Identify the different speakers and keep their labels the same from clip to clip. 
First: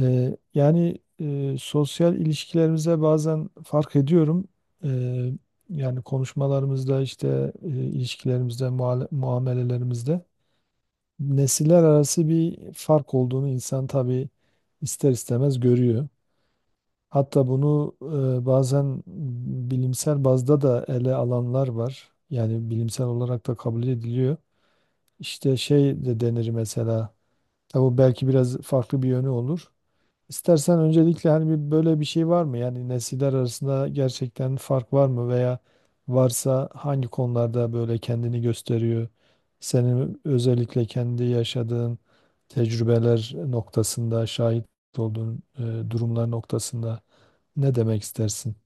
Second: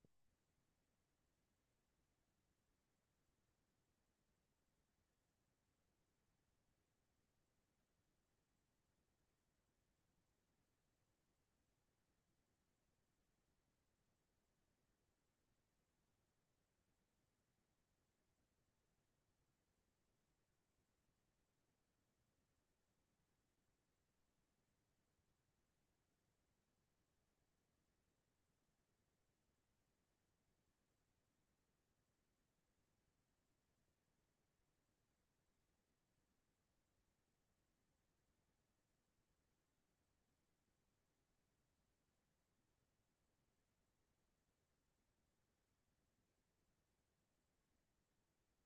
Speaker 1: Yani sosyal ilişkilerimize bazen fark ediyorum. Ee, yani konuşmalarımızda işte ilişkilerimizde, muamelelerimizde nesiller arası bir fark olduğunu insan tabii ister istemez görüyor. Hatta bunu bazen bilimsel bazda da ele alanlar var. Yani bilimsel olarak da kabul ediliyor. İşte şey de denir mesela. Tabii bu belki biraz farklı bir yönü olur. İstersen öncelikle hani bir böyle bir şey var mı? Yani nesiller arasında gerçekten fark var mı, veya varsa hangi konularda böyle kendini gösteriyor? Senin özellikle kendi yaşadığın tecrübeler noktasında şahit olduğun durumlar noktasında ne demek istersin?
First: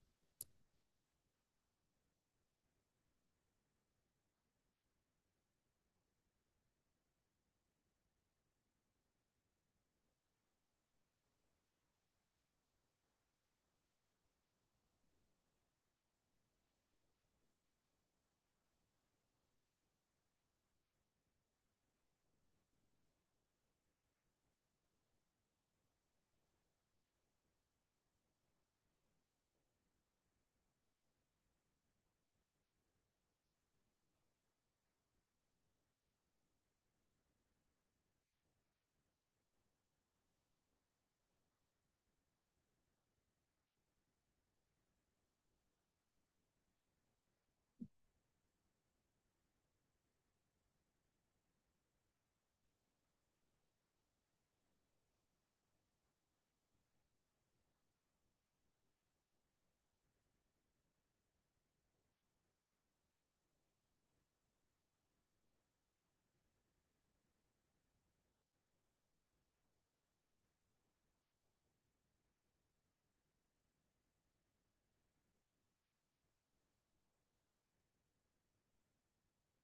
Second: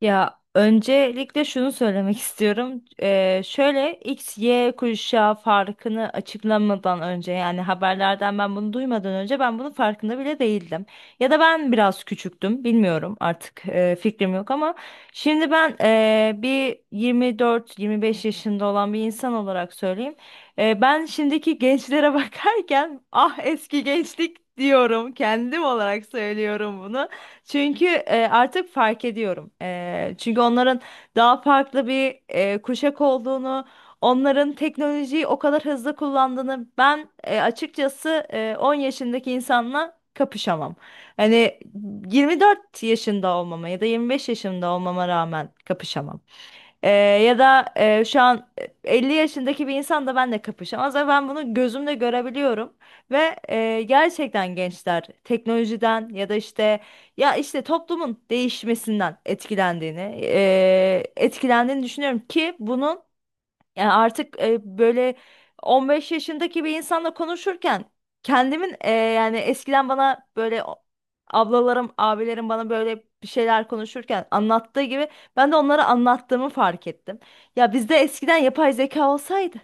Speaker 2: Ya öncelikle şunu söylemek istiyorum. Şöyle X, Y kuşağı farkını açıklamadan önce, yani haberlerden ben bunu duymadan önce, ben bunun farkında bile değildim. Ya da ben biraz küçüktüm, bilmiyorum artık, fikrim yok ama şimdi ben bir 24-25 yaşında olan bir insan olarak söyleyeyim. Ben şimdiki gençlere bakarken ah eski gençlik diyorum, kendim olarak söylüyorum bunu. Çünkü artık fark ediyorum. Çünkü onların daha farklı bir kuşak olduğunu, onların teknolojiyi o kadar hızlı kullandığını ben açıkçası 10 yaşındaki insanla kapışamam. Hani 24 yaşında olmama ya da 25 yaşında olmama rağmen kapışamam. Ee, Ya da şu an 50 yaşındaki bir insan da benimle kapışamaz ama ben bunu gözümle görebiliyorum ve gerçekten gençler teknolojiden ya da işte toplumun değişmesinden etkilendiğini düşünüyorum ki bunun, yani artık böyle 15 yaşındaki bir insanla konuşurken kendimin, yani eskiden bana böyle ablalarım, abilerim bana böyle bir şeyler konuşurken anlattığı gibi ben de onlara anlattığımı fark ettim. Ya bizde eskiden yapay zeka olsaydı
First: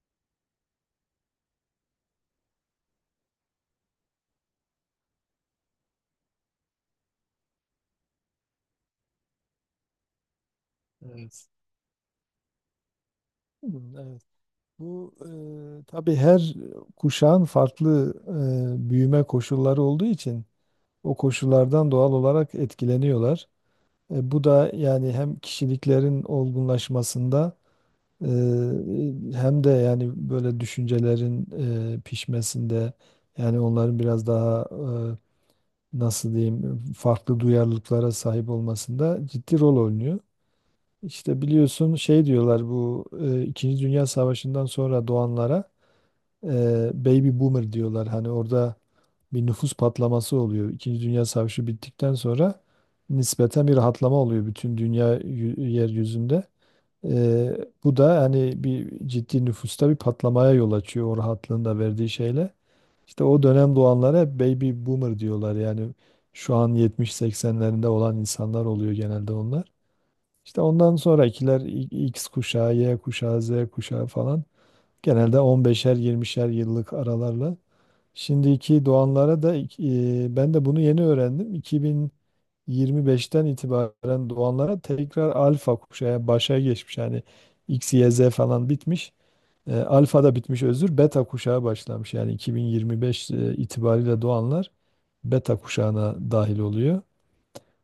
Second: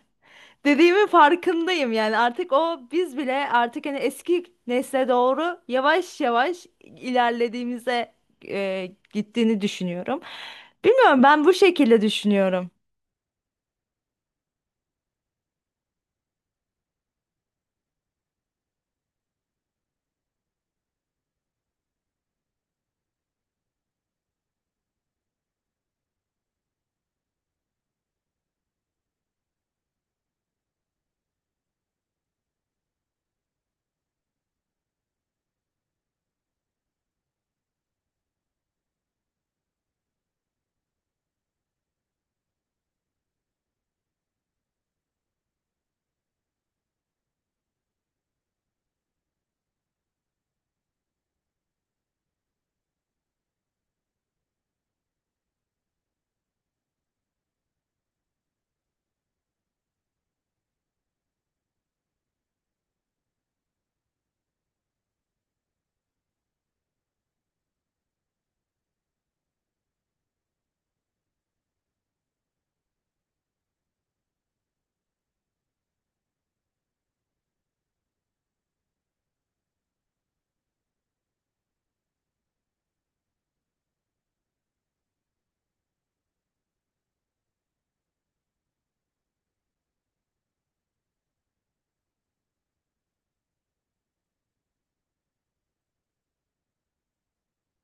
Speaker 2: dediğimin farkındayım, yani artık o biz bile artık hani eski nesle doğru yavaş yavaş ilerlediğimize, gittiğini düşünüyorum. Bilmiyorum, ben
Speaker 1: Evet.
Speaker 2: bu şekilde düşünüyorum.
Speaker 1: Hmm, evet. Bu tabii her kuşağın farklı büyüme koşulları olduğu için o koşullardan doğal olarak etkileniyorlar. Bu da yani hem kişiliklerin olgunlaşmasında e, hem de yani böyle düşüncelerin pişmesinde, yani onların biraz daha nasıl diyeyim, farklı duyarlılıklara sahip olmasında ciddi rol oynuyor. İşte biliyorsun, şey diyorlar, bu İkinci Dünya Savaşı'ndan sonra doğanlara baby boomer diyorlar. Hani orada bir nüfus patlaması oluyor. İkinci Dünya Savaşı bittikten sonra nispeten bir rahatlama oluyor bütün dünya yeryüzünde. E, bu da hani bir ciddi nüfusta bir patlamaya yol açıyor, o rahatlığın da verdiği şeyle. İşte o dönem doğanlara hep baby boomer diyorlar. Yani şu an 70-80'lerinde olan insanlar oluyor genelde onlar. İşte ondan sonrakiler X kuşağı, Y kuşağı, Z kuşağı falan. Genelde 15'er 20'şer yıllık aralarla. Şimdiki doğanlara da ben de bunu yeni öğrendim. 2025'ten itibaren doğanlara tekrar alfa kuşağı başa geçmiş. Yani X, Y, Z falan bitmiş. Alfa da bitmiş, özür. Beta kuşağı başlamış. Yani 2025 itibariyle doğanlar beta kuşağına dahil oluyor.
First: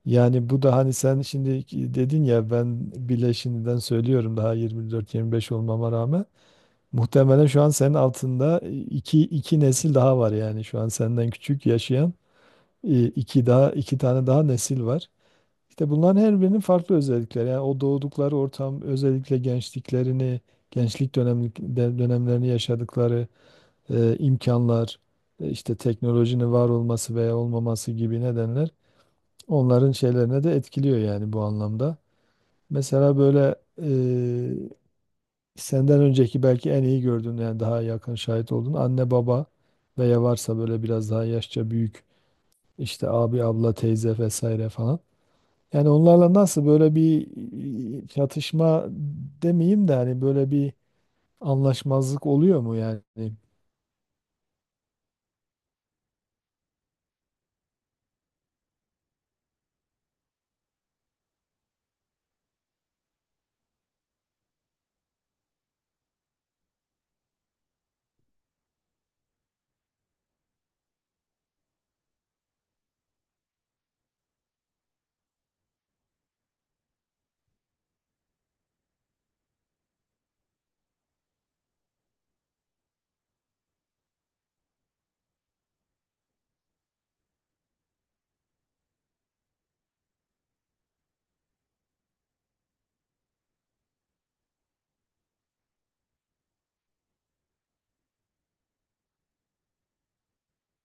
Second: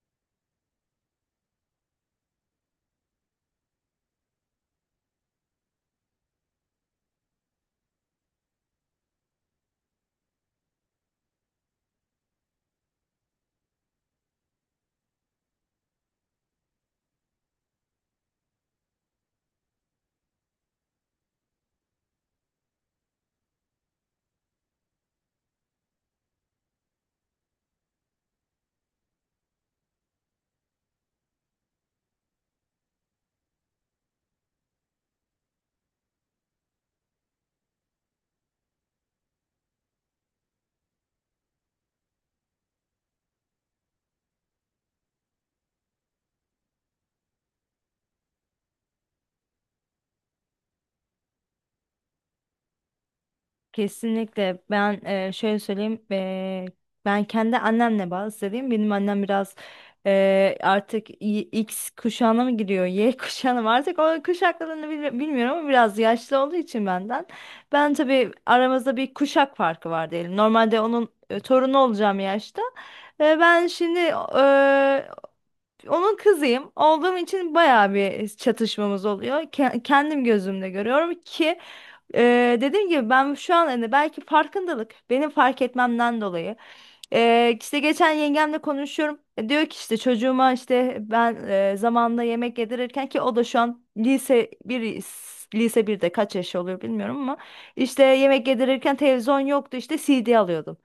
Speaker 1: Yani bu da hani, sen şimdi dedin ya, ben bile şimdiden söylüyorum daha 24-25 olmama rağmen. Muhtemelen şu an senin altında iki nesil daha var, yani şu an senden küçük yaşayan iki daha iki tane daha nesil var. İşte bunların her birinin farklı özellikleri. Yani o doğdukları ortam, özellikle gençliklerini, dönemlerini yaşadıkları imkanlar, işte teknolojinin var olması veya olmaması gibi nedenler onların şeylerine de etkiliyor, yani bu anlamda. Mesela böyle e, senden önceki belki en iyi gördüğün, yani daha yakın şahit olduğun anne baba veya varsa böyle biraz daha yaşça büyük işte abi, abla, teyze vesaire falan. Yani onlarla nasıl, böyle bir çatışma demeyeyim de hani böyle bir anlaşmazlık oluyor mu yani?
Speaker 2: Kesinlikle, ben şöyle söyleyeyim, ben kendi annemle bağlı söyleyeyim. Benim annem biraz artık X kuşağına mı giriyor, Y kuşağına mı, artık o kuşaklarını bilmiyorum ama biraz yaşlı olduğu için benden, ben tabii aramızda bir kuşak farkı var diyelim, normalde onun torunu olacağım yaşta. Ben şimdi e, onun kızıyım olduğum için bayağı bir çatışmamız oluyor. Kendim gözümle görüyorum ki, dediğim gibi, ben şu an, hani belki farkındalık benim fark etmemden dolayı, işte geçen yengemle konuşuyorum. Diyor ki işte çocuğuma, işte ben zamanında yemek yedirirken, ki o da şu an lise bir, lise birde kaç yaş oluyor bilmiyorum, ama işte yemek yedirirken televizyon yoktu, işte CD alıyordum.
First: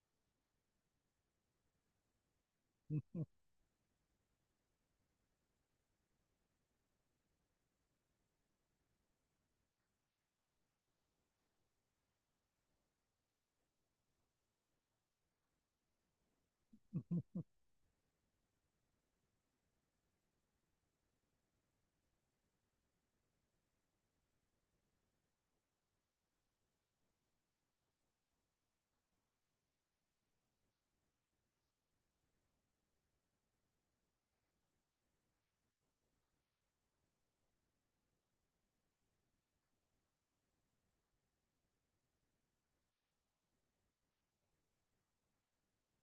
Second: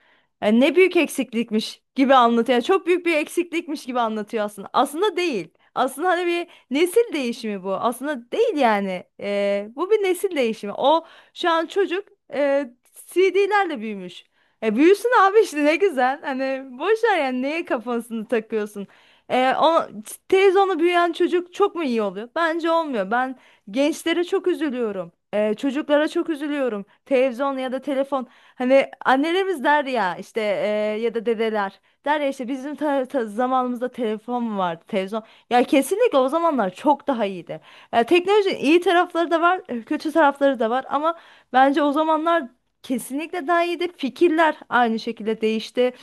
Speaker 2: Ne büyük eksiklikmiş gibi anlatıyor. Yani çok büyük bir eksiklikmiş gibi anlatıyor aslında. Aslında değil. Aslında hani bir nesil değişimi bu. Aslında değil yani. Bu bir nesil değişimi. O şu an çocuk e, CD'lerle büyümüş. E büyüsün abi, işte ne güzel. Hani boş ver yani, neye kafasını takıyorsun. E, o, Teyze onu büyüyen çocuk çok mu iyi oluyor? Bence olmuyor. Ben gençlere çok üzülüyorum. Çocuklara çok üzülüyorum. Televizyon ya da telefon. Hani annelerimiz der ya işte, ya da dedeler. Der ya işte bizim zamanımızda telefon mu vardı, televizyon? Ya kesinlikle o zamanlar çok daha iyiydi. Teknolojinin iyi tarafları da var, kötü tarafları da var ama bence o zamanlar kesinlikle daha iyiydi. Fikirler aynı şekilde değişti.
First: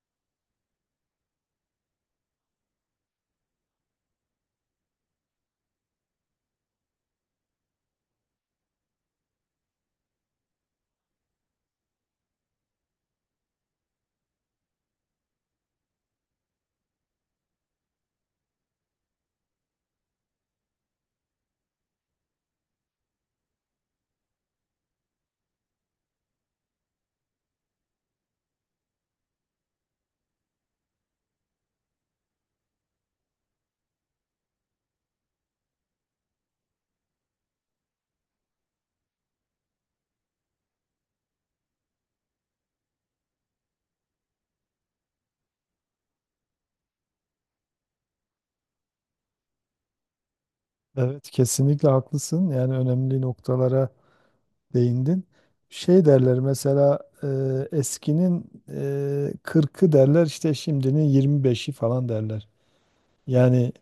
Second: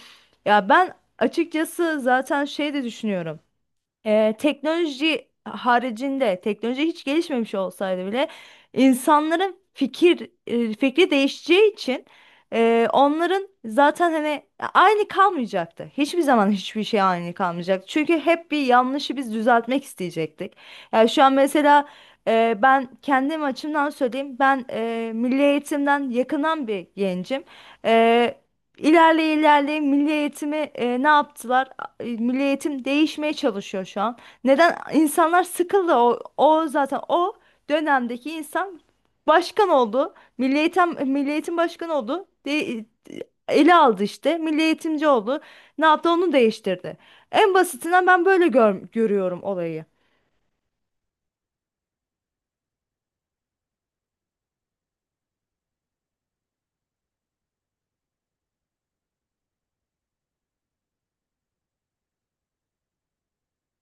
Speaker 2: Ya ben açıkçası zaten şey de düşünüyorum. Teknoloji haricinde, teknoloji hiç gelişmemiş olsaydı bile insanların fikri değişeceği için onların zaten hani aynı kalmayacaktı. Hiçbir zaman hiçbir şey aynı kalmayacaktı. Çünkü hep bir yanlışı biz düzeltmek isteyecektik. Yani şu an mesela ben kendim açımdan söyleyeyim. Ben milli eğitimden yakınan bir gencim. E, İlerleye ilerleye milli eğitimi ne yaptılar? Milli eğitim değişmeye çalışıyor şu an. Neden? İnsanlar sıkıldı. O zaten o dönemdeki insan başkan oldu. Milli eğitim başkanı oldu. Ele aldı işte. Milli eğitimci oldu. Ne yaptı? Onu değiştirdi. En basitinden ben böyle görüyorum olayı.
Speaker 1: Evet, kesinlikle haklısın. Yani önemli noktalara değindin. Şey derler mesela, eskinin 40'ı derler, işte şimdinin 25'i falan derler. Yani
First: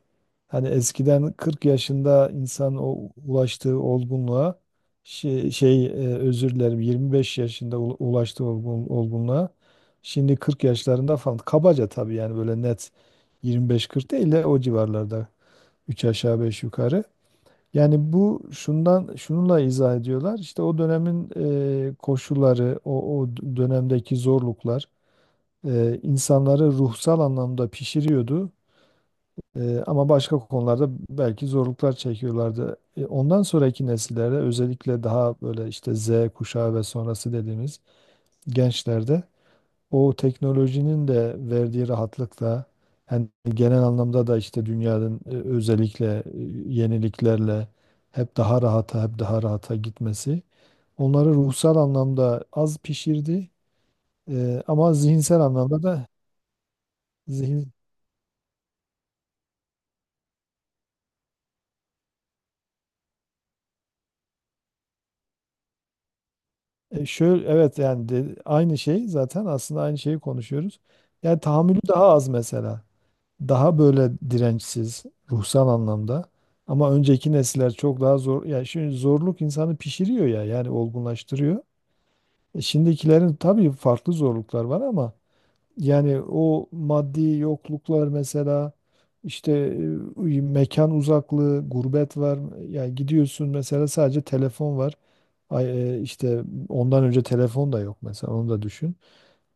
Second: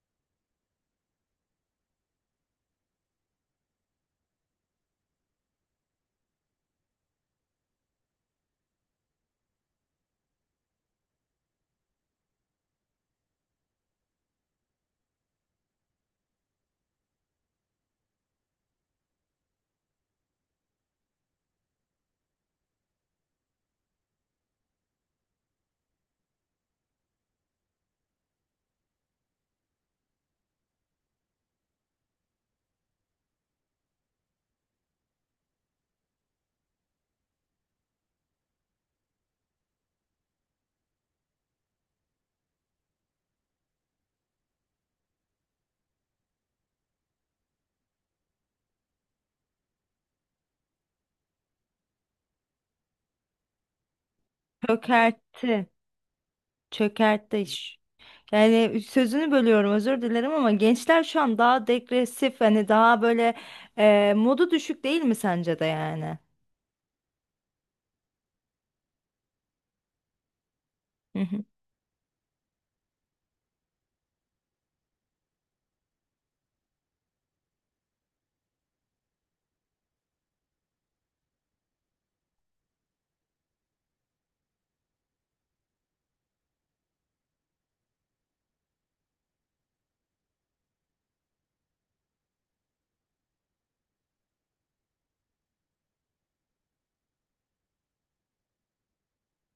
Speaker 1: hani eskiden 40 yaşında insan o ulaştığı olgunluğa, özür dilerim, 25 yaşında ulaştığı olgunluğa, şimdi 40 yaşlarında falan, kabaca tabii, yani böyle net 25-40 değil de o civarlarda, 3 aşağı 5 yukarı. Yani bu şundan, şununla izah ediyorlar: işte o dönemin koşulları, o dönemdeki zorluklar insanları ruhsal anlamda pişiriyordu. Ama başka konularda belki zorluklar çekiyorlardı. Ondan sonraki nesillerde, özellikle daha böyle işte Z kuşağı ve sonrası dediğimiz gençlerde, o teknolojinin de verdiği rahatlıkla, hani genel anlamda da işte dünyanın özellikle yeniliklerle hep daha rahata, hep daha rahata gitmesi onları ruhsal anlamda az pişirdi. Ama zihinsel
Speaker 2: Çökertti.
Speaker 1: anlamda da
Speaker 2: Çökertti
Speaker 1: zihin,
Speaker 2: iş. Yani sözünü bölüyorum, özür dilerim ama gençler şu an daha degresif, hani daha böyle modu düşük, değil mi sence de yani?
Speaker 1: Şöyle, evet, yani aynı şey, zaten aslında aynı şeyi konuşuyoruz.
Speaker 2: Hı
Speaker 1: Yani
Speaker 2: hı.
Speaker 1: tahammülü daha az mesela. Daha böyle dirençsiz ruhsal anlamda. Ama önceki nesiller çok daha zor. Yani şimdi zorluk insanı pişiriyor ya, yani olgunlaştırıyor. Şimdikilerin tabii farklı zorluklar var ama yani o maddi yokluklar mesela, işte mekan uzaklığı, gurbet var. Yani gidiyorsun mesela, sadece telefon var. İşte ondan önce telefon da yok mesela, onu da düşün.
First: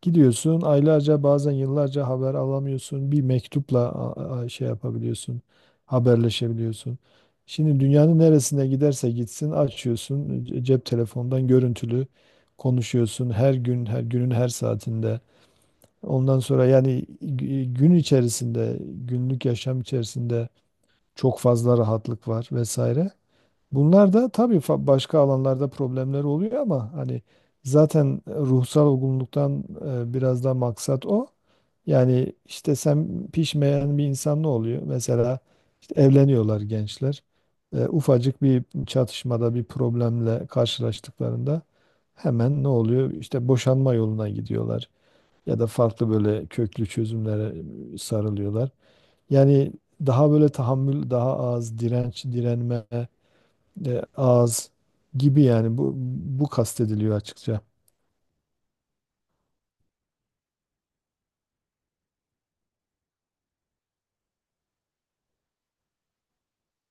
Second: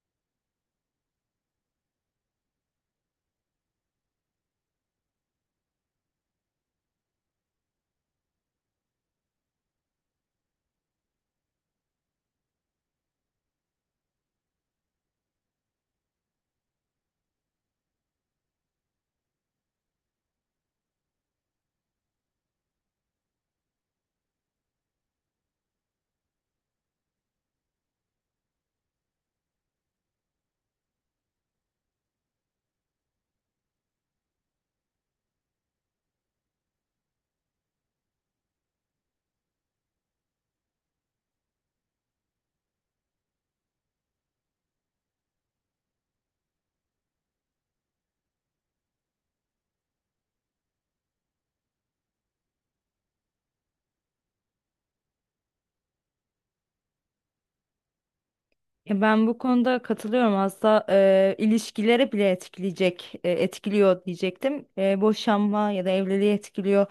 Speaker 1: Gidiyorsun aylarca, bazen yıllarca haber alamıyorsun. Bir mektupla şey yapabiliyorsun. Haberleşebiliyorsun. Şimdi dünyanın neresine giderse gitsin, açıyorsun cep telefondan görüntülü konuşuyorsun, her gün, her günün her saatinde. Ondan sonra yani gün içerisinde, günlük yaşam içerisinde çok fazla rahatlık var vesaire. Bunlar da tabii başka alanlarda problemler oluyor ama hani zaten ruhsal olgunluktan biraz da maksat o. Yani işte sen, pişmeyen bir insan ne oluyor? Mesela işte evleniyorlar gençler. Ufacık bir çatışmada, bir problemle karşılaştıklarında hemen ne oluyor? İşte boşanma yoluna gidiyorlar ya da farklı böyle köklü çözümlere sarılıyorlar. Yani daha böyle tahammül, daha az direnç, direnme az gibi, yani bu kastediliyor açıkça.
Speaker 2: Ya ben bu konuda katılıyorum. Aslında ilişkilere bile etkiliyor diyecektim. Boşanma ya da evliliği etkiliyor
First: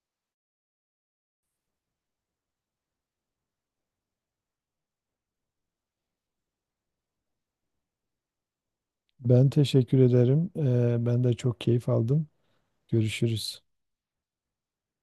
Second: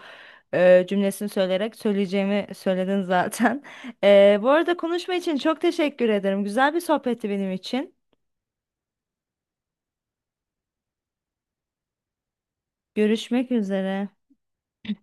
Speaker 2: cümlesini söyleyerek söyleyeceğimi söyledin zaten. Bu arada konuşma için çok teşekkür ederim. Güzel bir sohbetti benim için.
Speaker 1: Ben teşekkür ederim. Ben de çok keyif aldım.
Speaker 2: Görüşmek
Speaker 1: Görüşürüz.
Speaker 2: üzere.